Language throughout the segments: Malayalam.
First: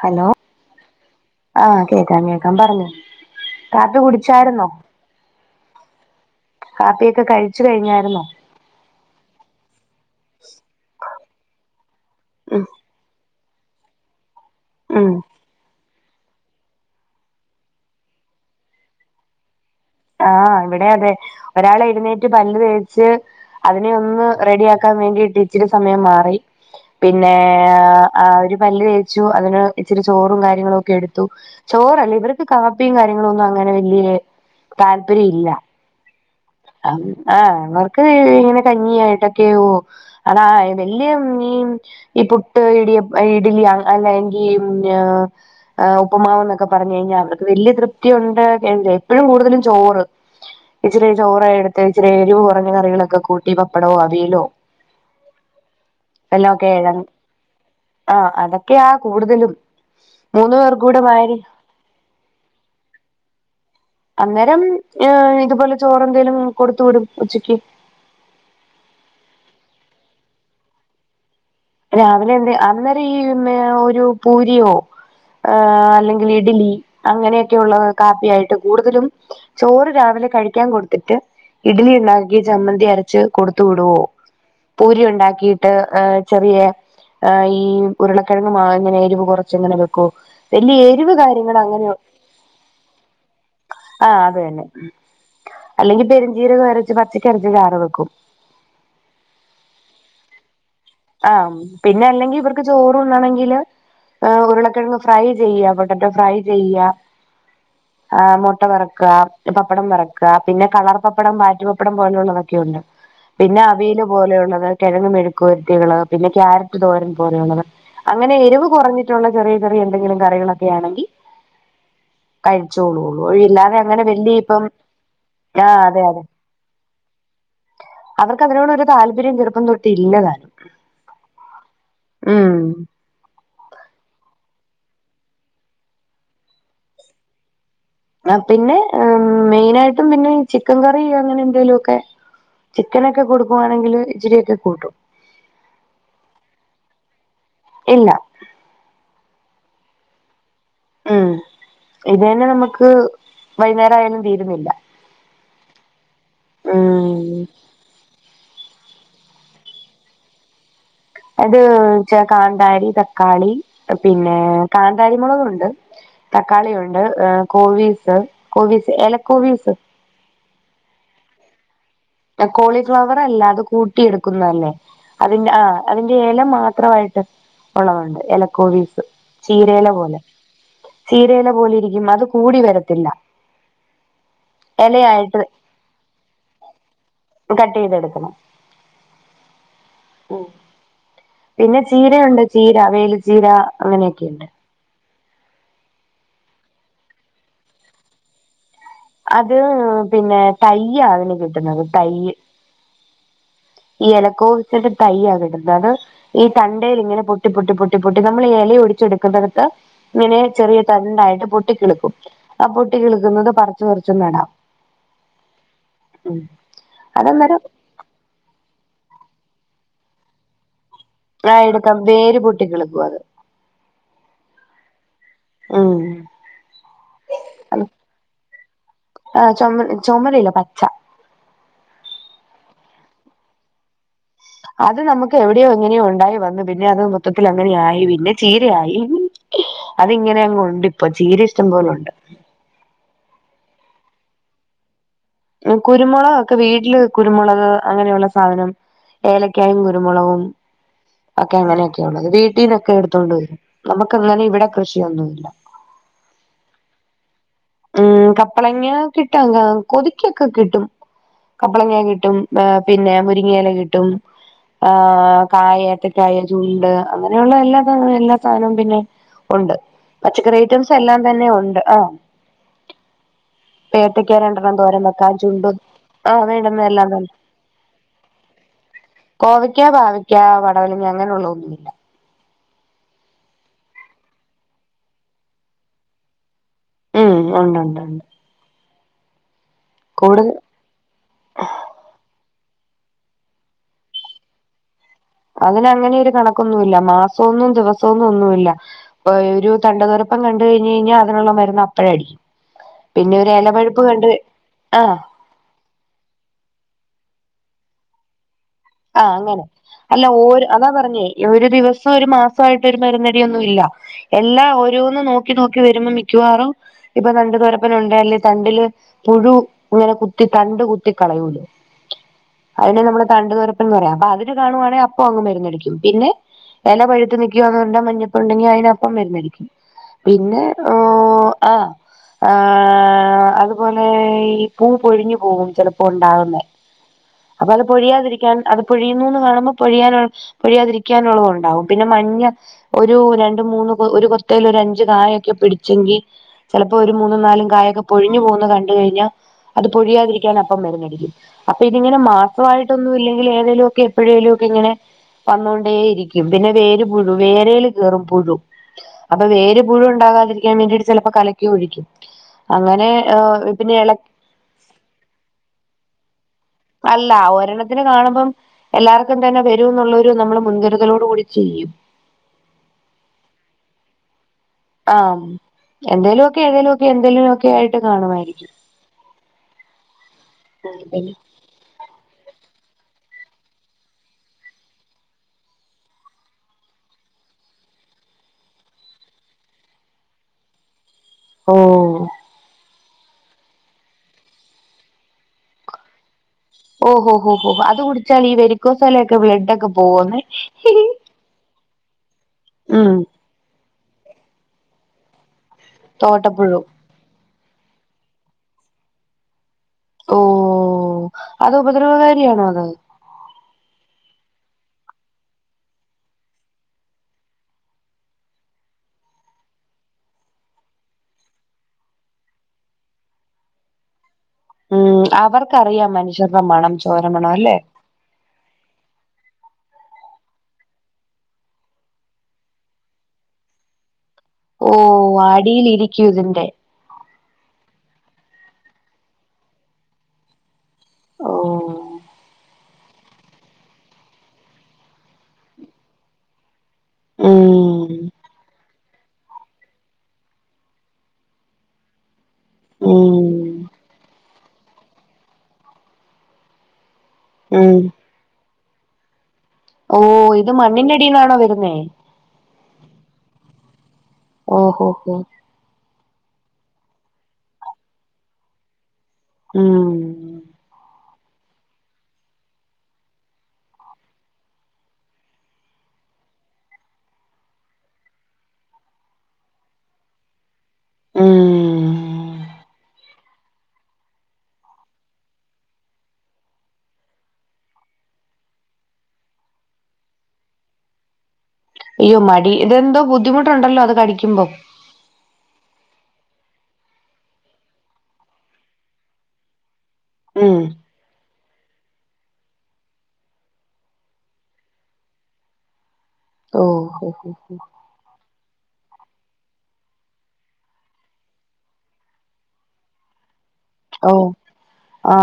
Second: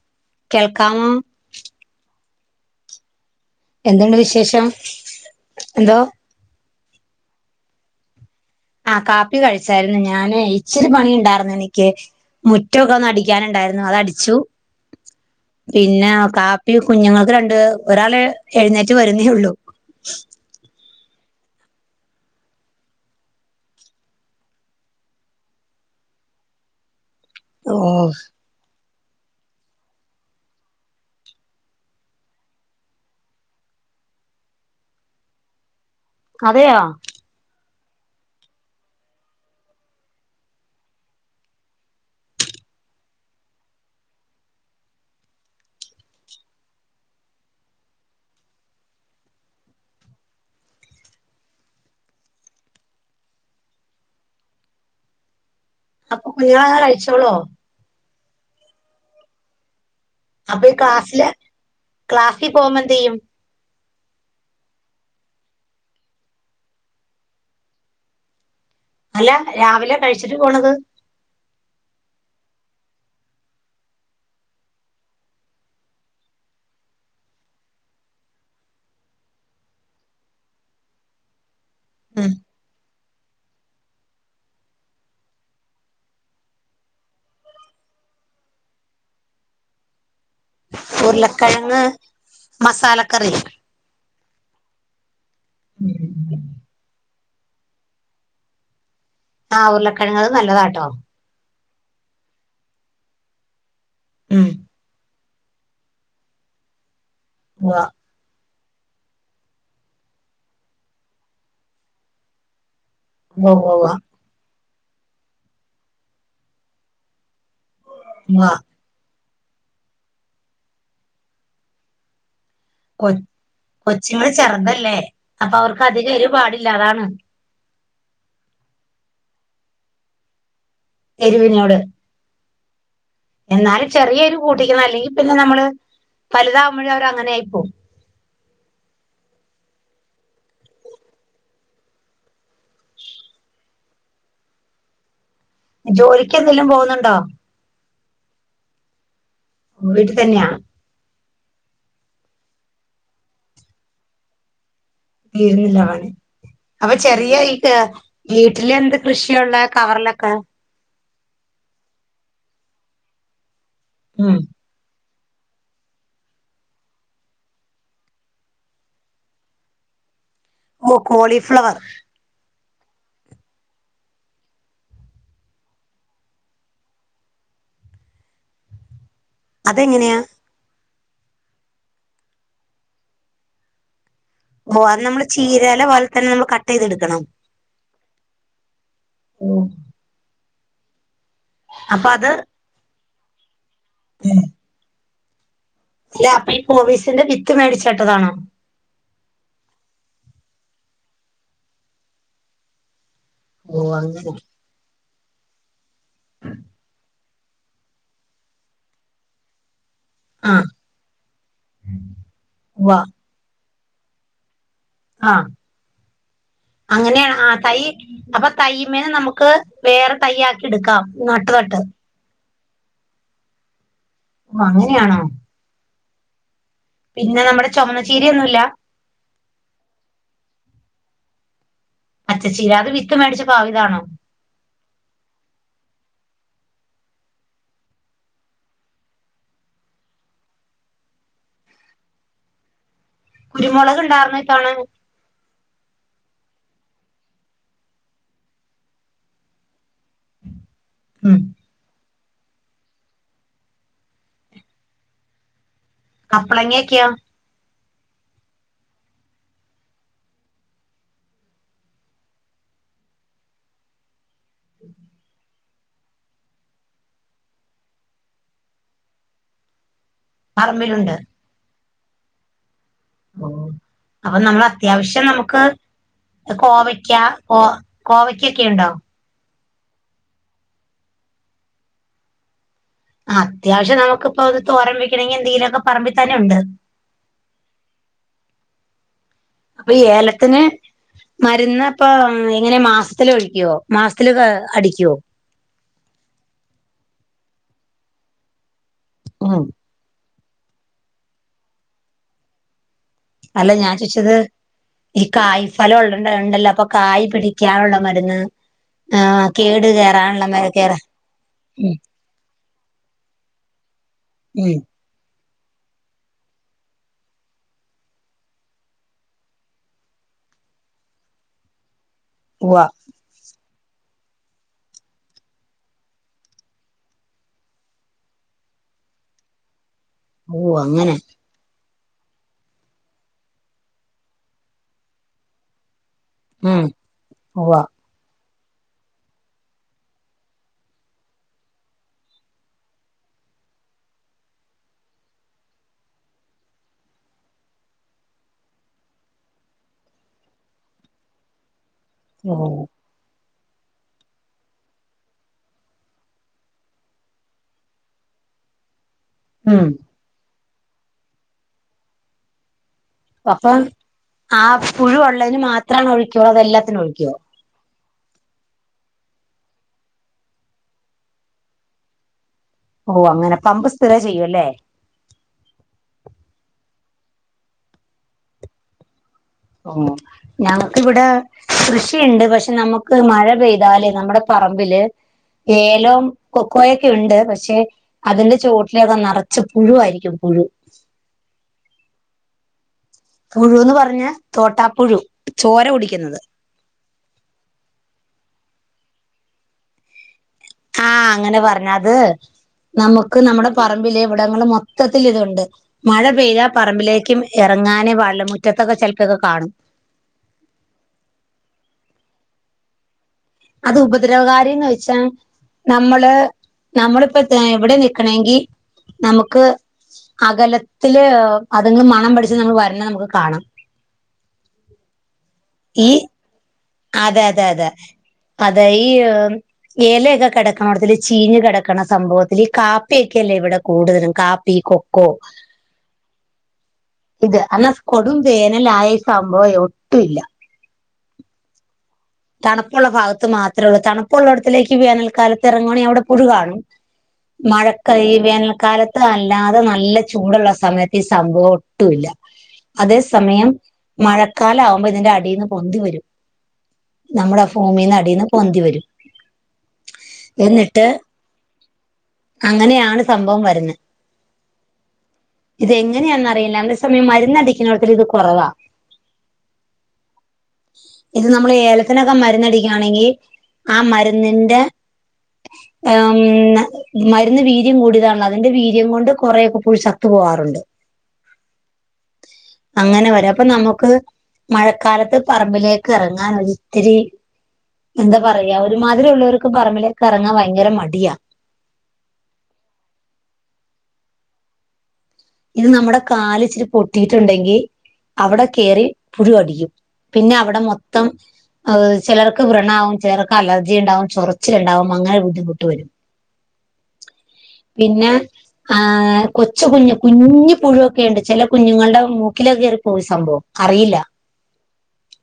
ഹലോ കേൾക്കാമോ? ആ കേക്കാം കേക്കാം പറഞ്ഞോ കാപ്പി എന്ത്‌ ണ്ട് വിശേഷം കുടിച്ചായിരുന്നോ എന്തോ കാപ്പിയൊക്കെ കഴിച്ചു കഴിഞ്ഞായിരുന്നോ ആ കാപ്പി കഴിച്ചായിരുന്നു ഞാന് ഇച്ചിരി പണി ണ്ടായിരുന്നു എനിക്ക് ഉം മുറ്റൊക്കെന്ന് അടി ടക്കാനുണ്ടായിരുന്നു അത് അടിച്ചു ഉം പിന്നെ കാപ്പി കുഞ്ഞുങ്ങൾക്ക് രണ്ട് ഒരാൾ എഴുന്നേറ്റ് വരുന്നേ ഉള്ളു ആ ഇവിടെ അതെ ഒരാൾ എഴുന്നേറ്റ് പല്ല് തേച്ച് അതിനെ ഒന്ന് റെഡിയാക്കാൻ വേണ്ടിട്ട് ഇച്ചിരി സമയം മാറി പിന്നെ ഓ ആ ഒരു പല്ല് തേച്ചു അതിന് ഇച്ചിരി ചോറും കാര്യങ്ങളും ഒക്കെ എടുത്തു ചോറല്ലേ ഇവർക്ക് കാപ്പിയും കാര്യങ്ങളും ഒന്നും അങ്ങനെ വല്യ താല്പര്യ ഇല്ല അതെയോ ആ അവർക്ക് ഇങ്ങനെ കഞ്ഞി ആയിട്ടൊക്കെയ അതാ വല്യ മീ ഈ പുട്ട് ഇടിയ ഇഡലി അല്ലെങ്കി ആ ഉപ്പ്മാവ് എന്നൊക്കെ പറഞ്ഞു കഴിഞ്ഞാൽ അവർക്ക് വലിയ തൃപ്തി ഉണ്ട് എപ്പോഴും കൂടുതലും ചോറ് ഇച്ചിരി ചോറ എടുത്ത് ഇച്ചിരി എരിവ് കുറഞ്ഞ കറികളൊക്കെ കൂട്ടി പപ്പടമോ അവിയലോ [inaudible] എല്ലാംഓ ക്കെ കുഞ്ഞുങ്ങളങ്ങനെ എഴ കഴിച്ചോളോ ആ അതൊക്കെയാ കൂടുതലും മൂന്നു അപ്പൊ ഈ പേർക്കൂടെ ക്ലാസ്സില് മാരി ക്ലാസ്സിൽ പോകുമ്പോ എന്ത്‌ ചെയ്യും അന്നേരം ഏ ഇതുപോലെ ചോറെ എന്തേലും കൊടുത്തു വിടും ഉച്ചക്ക് അല്ല രാവിലെ കഴിച്ചിട്ട് പോണത് രാവിലെ എന്ത് അന്നേര ഈ ന്നെ ഒരു പൂരിയോ ഏ അല്ലെങ്കിൽ ഇഡലി അങ്ങനെയൊക്കെ ഉള്ള കാപ്പിയായിട്ട് കൂടുതലും ചോറ് രാവിലെ കഴിക്കാൻ കൊടുത്തിട്ട് ഇഡ്ലി ഉണ്ടാക്കി ചമ്മന്തി അരച്ച് കൊടുത്തു വിടുവോ പൂരി ഉണ്ടാക്കിയിട്ട് ചെറിയ ഈ ഉരുളക്കിഴങ്ങ് മാ ഇങ്ങനെ എരിവ് കുറച്ച് എങ്ങനെ വെക്കൂ വലിയ എരിവ് കാര്യങ്ങ ഉരുളക്കിഴങ്ങ് അങ്ങനെയോ മസാലക്കറി ആ അത് തന്നെ അല്ലെങ്കി പെരിഞ്ചീര കരച്ച് പച്ചക്കരച്ച് ചാറ് വെക്കും ആഹ് ഉരുളക്കിഴങ്ത് നല്ലതാട്ടോ ആഹ പിന്നെ അല്ലെങ്കിൽ ഇവർക്ക് ചോറുണ്ണണെങ്കില് അ ഉം ഉരുളക്കിഴങ്ങ് ഫ്രൈ ചെയ്യ പൊട്ടാറ്റോ ഫ്രൈ ചെയ്യ ങ്ങ ആ മുട്ട വറക്ക പപ്പടം വറക്ക പിന്നെ കളർ പപ്പടം വാറ്റുപപ്പടം പോലുള്ളതൊക്കെ ഉണ്ട് പിന്നെ ഉവ്വ ഉവ്വ അവിയൽ പോലെയുള്ളത് കിഴങ്ങ് മെഴുക്ക്‌ ക്യാ ഉള്ളത് പിന്നെ കാരറ്റ് തോരൻ പോലെയുള്ളത് അങ്ങനെ ഉവ്വ എരിവ് കുറഞ്ഞി് ചെറിയ ചെറിയ എന്തെിലും കറികൊക്കെ ആണെങ്കി കഴ് കൊ ച്ചോളള്ളൂ ഒഴിയില്ലാതെ അങ്ങനെ കൊച്ചുങ്ങൾ വലിയ ഇപ്പം ചെറുതല്ലേ അപ്പൊ ആഹ അവർക്ക് അതെ അധികം അതെ എരു പാടില്ല അതാണ് അവർക്ക് അതിനോട് ഒരു താല്പര്യം ചെറുപ്പം തൊട്ട് ഇല്ലതാലും എരിവിനോട് ഉം എന്നാലും ചെറിയൊരു കൂട്ടിക്കുന്ന അല്ലെങ്കിൽ പിന്നെ നമ്മള് വ ലുതാവകുമ്പോഴും അവർ അങ്ങനെ ആയി പോകും ആ പിന്നെ മെയിന ആയിട്ടും പിന്നെ ചിക്കൻ കറി അങ്ങനെ എന്തെലും ഒക്കെ ചിക്കനൊക്കെ കൊടുക്കുവാണെങ്കില് ഇച്ചിരൊക്കെ കൂട്ടും ജോലിക്ക് എന്തെങ്കലും പോകുന്നുണ്ടോ ഇല്ല വീട്ടിൽ തന്നെയാ ഉം ഇത് തന്നെ നമുക്ക് വൈുന്നേര ആയാലും തീരുന്നില്ല തീരുന്നില്ല [unintelligible] അപ്പൊ ചെറിയ ഉം ഈ വീട്ടില എന്ത് കൃഷിയള്ള കവറിലൊക്കെ അത് കാന്താരി തക്കാളി ഉം പിന്നെ കാന്താരി മുളക ഉണ്ട് തക്കാളി ഉണ്ട് കോവീസ് കോവീസ് ഇലക്കോവീസ് മ കൊളിഫ്ലവർ കോളിഫ്ലവർ അല്ല അത് കൂട്ടി എടുക്കുന്നതല്ലേ അതിന്റെ ആ അതിന്റെ ഇല മാത്രമായിട്ട് ഉള്ളതുണ്ട് ഇലക്കോവീസ് ചീരയില അതെങ്ങനെയാ പോലെ ചീരയില പോലെ ഇരികും അത് കൂടി വരത്തില്ല ഓ അത് നമ്മള് ഇലയായിട്ട് ചീരയില പോലെ തന്നെ നമ്മൾ കട്ട് യ്ത് ടുക്കണം കട്ട് യ്തെടുക്കണം ഉ പിന്നെ അപ്പൊ അത് ചീരുണ്ട് ചീര വേൽ ചീര അങ്ങനെയൊക്കെയുണ്ട് അല്ലെ അപ്പൊ ഈ പോലീസിന്റെ വിത്ത് മേടിച് നട്ടതാണോ അത് പിന്നെ തയ്യ് ആണ് കിട്ടുന്നത് തയ്യ് ഓ ഈ അങ്ങനെ ഇലക്കോവിസിന്റെ തയ്യ് ആണ് കിടുന്നത് ഈ തണ്ടൽ ഇങ്ങനെ പൊട്ടി പൊട്ടി പൊട്ടി പൊട്ടി നമ്മള്ഈ ഇലൊടിച്ചെടുക്കുന്നടത്ത് ഇങ്ങനെ ആ ചെറിയ തണ്ടായിട്ട് പൊട്ടിക്കിളക്കും ആ ഉവ്വ പൊട്ടിക്കിളിക്കുന്നത് പറച്ചു പറച്ചും നടാം ആഹ ഉം അങ്ങനെയ ആ അതന്നേരം തൈ അപ്പൊ തയ്മേന് നമുക്ക് വേറെ തയ്യ ആക്കി എടുക്കാം നട്ട് ആ തട്ട് എടുക്കാം വേര് പൊട്ടി കിളിക്കും അത് ഓ അങ്ങനെയാണോ ഊ ഉം പിന്നെ നമ്മുടെ ചുമന്ന ചീര ഒന്നുല്ല ആ ചുമ ചുമരല്ല പച്ച പച്ച ചീര അത് വിത്ത് മേടിച്ച് പാവിതാണോ അത് നമുക്ക് എവിടെയോ എങ്ങനെയോ ഒണ്ടായി വന്നു പിന്നെ അത് മൊത്തത്തിലങ്ങനെയായി പിന്നെ ചീരയായി അതി ഇങ്ങനെ അങ്ങ് ഉണ്ടിപ്പൊ ചീര ഇഷ്ടംപോലൊണ്ട് കുരുമുളക് ണ്ടാർന്നട്ടോണ ഉം കുരുമുളകൊക്കെ വീട്ടില് കുരുമുളക് അങ്ങനെയുള്ള സാധനം ഏലയ്ക്കായും കുരുമുളകും ഉം ഒക്കെങ്ങനെയൊക്കെ ഞമ്മക്ക് വീടീന്നൊക്കെ എടുത്തൊണ്ട് വരും നമുക്ക്ങ്ങനെ ഇവിടെ കൃഷിയൊന്നുല്ല കപ്പ്ളങ്ങക്കൊയോ? ഉം കപ്പ്ളങ്ങ കിട്ടാ ക കൊതി ക്കൊക്കെ കിട്ടും കപ്പ്ളങ്ങ കിട്ടും ഓ പിന്നെ മുരിങ്ങേല കിട്ടും ആ കായ ഏത്തക്കായ ചുണ്ട് അങ്ങനെയുള്ള എല്ലാ സ എല്ലാ സാധനവും പിന്നെ ഒണ്ട് പച്ചക്കറി ഐറ്റംസ് പറമ്പിലുണ്ട് എല്ലാം തന്നെ ഒണ്ട് ആ ഓ അപ്പൊ നമ്മൾ രണ്ടെണ്ണം തോരൻ അത്യാവശ്യ പക്ഷെ വെക്കാൻ നമുക്ക് ചുണ്ടും ആഹ് വേണ്ടുന്ന എല്ലാം കോവയ്ക്ക തന്നെ കോ കോവയ്ക്കൊക്കെ ഒണ്ടോ,? കോവയ്ക്ക പാവക്ക പടവലങ്ങ അങ്ങനെയുള്ളതൊന്നുമില്ല ആ അത്യാവശ്യം നമുക്കിപ്പൊ തോരം വെക്കണെങ്കി എന്തെങ്കിലൊക്കെ പറമ്പിതന്നെ ഉണ്ട് ഉം ഒണ്ട്ണ്ട്ണ്ട് അപ്പൊ ഈ കൂടുതൽ ഏലത്തിന് മരുന്നപ്പൊ എങ്ങനെ മാസത്തില് ഒഴിക്കോ മാസത്തില് ത് അടിക്കോ അങ്ങനെ അങ്ങനൊരു കണക്കൊന്നുല്ല മാസവൊന്നും ദിവസമൊന്നും ഒന്നുമില്ല ഉം ഒരു തണ്ടു തറുപ്പം കഴിഞ് കഴിഞ്ഞാ അതിനുള്ള മരുന്ന് അപ്പഴടിക്കും പിന്നെ ഒരു എലപഴുപ്പ് കണ്ട് ആ കായ് ഫലം ഉള്ളണ്ട് ഉണ്ടല്ലോ അപ്പൊ കായ് പിടിക്കാനുള്ള മരുന്ന് ആ ആഹ് അങ്ങനെ കേട് അല്ല കേറാനുള്ള മ ഓര് അതാ കേറ പറഞ്ഞേ ഒരു ഉം ദിവസം ഒരു മാസം പ്പായിട്ടൊരു മരുന്നടിയൊന്നുല്ല എല്ലാ ഉം ഓരോന്ന് നോക്കി നോക്കി വരുമ്പൊ മിക്കവാറും ഇപ്പൊ തണ്ട് തൊരപ്പനുണ്ടേല് തണ്ടില് പുഴു ഇങ്ങനെ കുത്തി തണ്ട് കുത്തി കളയോല് [inaudible] അതിന് നമ്മള് തണ്ടുതൊരപ്പൻന്ന് പറയും അപ്പ അതില് കാണുവാണെങ്കി അപ്പൊ അങ്ങ് മരുന്നടിക്കും പിന്നെ എല പഴുത്തു നിക്കുവാന്ന് ണ്ടാ മഞ്ഞപ്പുണ്ടെങ്കി അതിനപ്പം മരുന്നടിക്കും പിന്നെ ഓ അ ആ അതുപോലെ ഈ പൂ പൊഴിഞ്ഞു പോവും ചെലപ്പോ ഉണ്ടാവ ന്നെ ഉം ഉവ്വ അപ്പൊത് പൊഴിയാതിരി ക്കാൻ അത് പൊഴിയുന്നുന്ന് കാണുമ്പോ പൊഴിയാനാണ് പൊഴിയാതിരിക്കാനുള്ളതൊണ്ടാവും പിന്നെ മഞ്ഞ് ഒരു രണ്ട് മൂന്ന് ഒരു കൊതേല് ഒരു അഞ്ച് കായൊക്കെ പിടിച്ചെങ്കി ചെലപ്പോ ഒരു മൂന്നും നാലും കാ യൊക്കെ പൊഴിഞ്ഞു പോകുന്ന കണ്ട് കഴിഞ്ഞാ അത് പൊഴിയാതിരിക്കാൻ അപ്പം മരുന്നടിക്കും അപ്പൊ ഇതിങ്ങനെ ഉം മാസവായിട്ടൊന്നും ഇല്ലെങ്കിൽ ഏതേങ്കലു ഒക്കെ എപ്പോഴേലും ഒക്കെ ഇങ്ങനെ വന്നോണ്ടേ ഇരിക്കും പിന്നെ വേര് പുുഴു വേരൽ കേയറും പുഴു അപ്പൊ വേര് ഉം പുഴു ഉണ്ടാകാതിരിക്കാൻ വേണ്ടിട്ട് ചിലപ്പോ കലക്കി ഒഴിക്കും അങ്ങനെ അപ്പം പിന്നെ എള ആ പുഴുവൊള്ളതിന് മാത്രാണ് ഒഴിക്കുള്ളൂ അതെല്ലാ അല്ല ഒരെണ്ണ തിന് കാണുമ്പം എല്ലാർക്കും തന്നെ വരൂന്നുള്ളൊരു നമ്മള് മുൻകരുതലോടു കൂടി ചെയ്യും ഓ് അങ്ങനെ പമ്പ് സ്ഥിര ചെയ്യൂ അല്ലേ ആ എന്തേലു ഒക്കെ ഏതേലും ഒക്കെ എന്തേലും ഒക്കെ ആയിട്ട് കാണുമായിരിക്കും ഓ ഞങ്ങക്കിവിടെ ഉം കൃഷിയുണ്ട് പക്ഷെ നമുക്ക് മഴ പെയ്താല് നമ്മുടെ പറമ്പില് ഏലം കൊക്കോൊയൊക്കെ ഉണ്ട് പക്ഷെ അതിന്റെ ചുവട്ടിലൊക്കെ നിറച്ച പുഴു ആയിരിക്കും പുഴു ഓ പുഴുന്ന് പറഞ്ഞാ തോട്ടാപ്പുഴു ചോര കുടിക്കുന്നത് ഓഹോ ഹോ ഹോ അത് കുടിച്ചാൽ ഈ വെരിക്കോസാലൊക്കെ ബ്ലഡ് ഒക്കെ പോകുന്ന ആഹ അങ്ങനെ പറഞ്ഞത് ഉം നമുക്ക് നമ്മുടെ പറമ്പിലെ ഇവിടങ്ങള മൊത്തത്തിൽ ഇതുണ്ട് മഴ പെയ്താ തോട്ടപ്പുഴു പറമ്പിലേക്കും ഇറങ്ങാനേ പാടുള്ള മുറ്റത്തൊക്കെ ചിലപ്പോൊക്കെ കാണും ഓ അത് ഉപദ്രവകാരിയാണോ അത് അത് ഉപദ്രവകാരിന്ന് ചോയിച്ചാ നമ്മള് നമ്മളിപ്പോ എവിടെ നിക്കെണെങ്കിൽ നമുക്ക് അകലത്തില് അത് ന്ന് മണം പിടിച്ച് നമ്മള് വരണ നമുക്ക് കാണാം ഉം അവർക്കറിയാം ഈ മനുഷ്യരുടെ മണം അതെ ചോരമണം അതെ അല്ലേ അതെ അതെ ഈ എലയൊക്കെ കിടക്കണതില് ചീഞ്ഞ് കിടക്കണ സംഭവത്തില് ഈ കാപ്പിയൊക്കെല്ലേ ഇവിടെ കൂടുതലും കാപ്പ ഓ പികൊക്കൊ അടിയിലിരിക്കും ഇതിന്റെ ഇത് എന്നാൽ കൊടും വേനലായ ഈ സംഭവം ഒട്ടുംല്ല ഓ തണുപ്പുള്ള ഭാഗത്ത് മാത്രേള്ളൂ തണുപ്പുള്ളടത്തിലേക്ക് വേനൽക്കാലത്ത് ഇറങ്ങാണെ അവിടെ പുഴു കാണും ഉം മഴക്കയ് വേനൽകാലത്ത് അല്ലാതെ നല്ല ചൂടുള്ള സമയത്ത് ഈ സംഭവം ഒട്ടു ഇല്ല ഉം സമയം മഴക്കാലാകുമ്പോ ഇതിന്റെ അടിന്ന് പൊന്തി വരും നമ്മുടെ ഉം ഭൂമിന്ന് അടീന്ന് പൊന്തി വരും ഓ ഇത് എന്നിട്ട് മണ്ണിന്റെടീന്നാണോ വരുന്നേ അങ്ങനെയാണ് സംഭവം വരുന്നെ ഓഹോ ഹോ ഇതെങ്ങനെയാണന്നറിയില്ല അതേ സമയം മരന്നടിക്കുന്നോട്ത്ത് ഇത് കുറവാ ഉം ഇത് നമ്മള് ഏലത്തിനൊക്കെ മരുന്നടിക്കാണെങ്കി ആ മരുന്നിന്റെ ഉം മരുന്ന് വീര്യം കൂടിയതാണ് അതിന്റെ വീര്യം കൊണ്ട് കുറേയൊക്കെ പുഴു ചത്തു പോകാറുണ്ട് ഉം അങ്ങനെ വരാ അപ്പൊ നമുക്ക് മഴക്കാലത്ത് പറമ്പിലേക്ക് ഇറങ്ങാനൊരിത്തിരി എന്താ പറയാ ഒരുമാതിരി ഉള്ളോർക്ക് പറമ്പിലേക്ക് ഇറങ്ങാൻ ഭയങ്കര മടിയാ അയ്യോ മടി ഇതെന്തോ ബുദ്ധിമുട്ടുണ്ടല്ലോ അത് കടിക്കുമ്പോ ഇത് നമ്മുടെ കാലിച്ചിരി പൊട്ടിട്ടുണ്ടെങ്കിൽ അവിടെ കേറി പുഴു കടിക്കും പിന്നെ ഉം അവിടെ മൊത്തം ചിലർക്ക് വ്രണാവും ചിലർക്ക് അലർജി ഉണ്ടാവും ചൊറച്ചിലുണ്ടാവും അങ്ങനെ ബുദ്ധിമുട്ട് വരും ഓ ഓ ഓ ഹ പിന്നെ ആ കൊച്ച് കുഞ്ഞു കുഞ് പുഴുവൊക്കെണ്ട് ചെല കുഞ്ഞുങ്ങളുടെ മൂക്കിലൊക്കെ കേറിപ്പോവും ഈ സംഭവം അറിയില്ല ഓ ആ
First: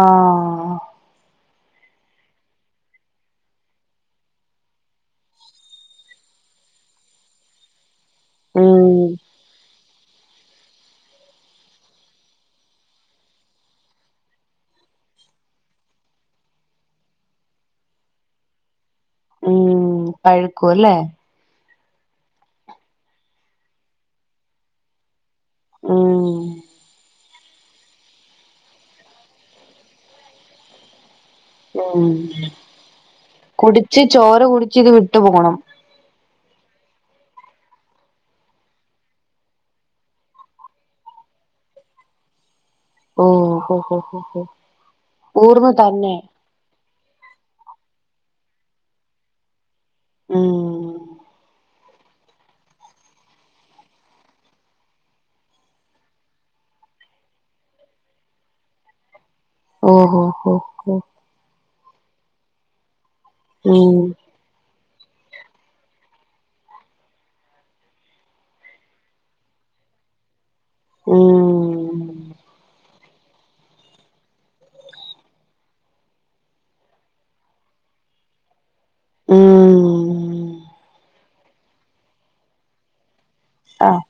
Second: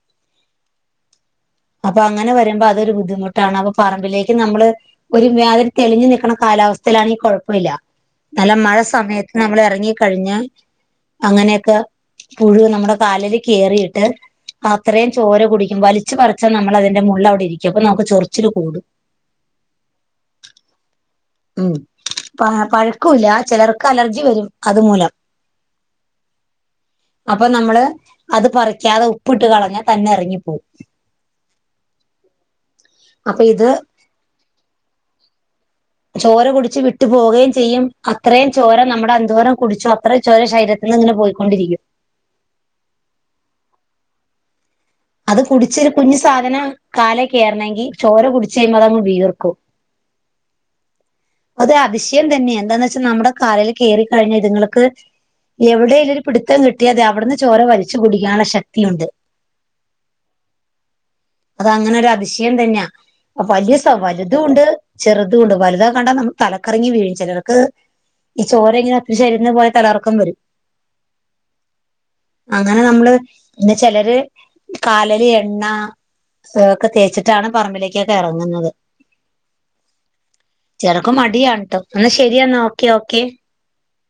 അപ്പൊ അങ്ങനെ വരുമ്പോ അതൊരു ബുദ്ധിമുട്ടാണ് അപ്പൊ പറമ്പിലേക്ക് നമ്മള് ഒരു മ്യാതിരി തെളിഞ്ഞു നിൽക്കണ കാലാവസ്ഥേലാണെങ്കിൽ കൊഴപ്പല്ല നല്ല മഴ ഉം സമയത്ത് നമ്മള് എറങ്ങിക്കഴിഞ്ഞ അങ്ങനെയൊക്കെ പുഴു നമ്മുടെ കാലേല് കേറിട്ട് അത്രേം ചോര കുടിക്കും വലിച്ചു പറി പക്ഷെ നമ്മളതിന്റെ മുള്ള് വിടെ ഇരിക്കും അപ്പ നമക്ക് ചൊറിച്ചില് കൂടും ഉം പഴുക്കൂല്ലേ ഉം പഴുക്കൂല്ല ചെലർക്ക് അലർജി വെരും അതുമൂലം ഉം അപ്പൊ നമ്മള് അത് പറിക്കാതെ ഉപ്പിട്ട് കളഞ്ഞാ തന്നെ എറങ്ങിപ്പോവും ഉം അപ്പൊ ഇത് ക്ഷേ ചോര കുടിച്ച് ഇത് വിട്ട് പോണം ചോര കുടിച്ച് വിട്ട് പോകേം ചെയ്യും അത്രേം ചോര നമ്മുടെ എന്തോരം കുടിച്ചോ അത്ര ചോര ശരീര ന്ന്ങ്ങനെ പോയിക്കൊണ്ടിരിക്കും ഓ ഹൊ ഹൊ ഹൊ അത് കുടിച്ച് കുഞ്ഞു സാധനം കാലേ കേറണെങ്കി ചോര കുടിച്ച് കഴിയുമ്പോ അതങ്ങ് വീർക്കും ഉം അത് അതിശയം തന്നെ എന്താന്നെച്ചാ നമ്മടെ കാലെ കേറി കഴിഞ്ഞ ഇത്ങ്ങക്ക് എവിടെലൊരു പിട്ത്തം കിട്ടിയാതി അവ്ട്ന്ന് ചോര വലിച്ച് കുടിക്കാനുള്ള ശക്തിയുണ്ട് ഓഹൊ ഹൊ ഹൊ അതങ്ങനൊരു അതിശയം തന്ന്യാ വല്യ ഉം സവാ വല് തുണ്ട് ചെറുതുണ്ട് വലുതാ കണ്ടാ നമ്മ തലക്കറങ്ങി വീഴും ചെലർക്ക് ഈ ചോരങ്ങനെ [unintelligible] ശരീരത്ത് പോയ തലർക്കം വരും ഉം അങ്ങനെ നമ്മള് ഇന്ന് ചെലര് കാല് ല് എണ്ണ [unintelligible] ഒക്കെ തേച്ചിട്ടാണ് പറമ്പിലേക്കൊക്കെ എറങ്ങുന്നത് ഉം ചെറക്ക് മടിയാണ് ട്ടോ ന്നാ ശെരിയെന്നാ ഓക്കെ ഓക്കെ ആഹ്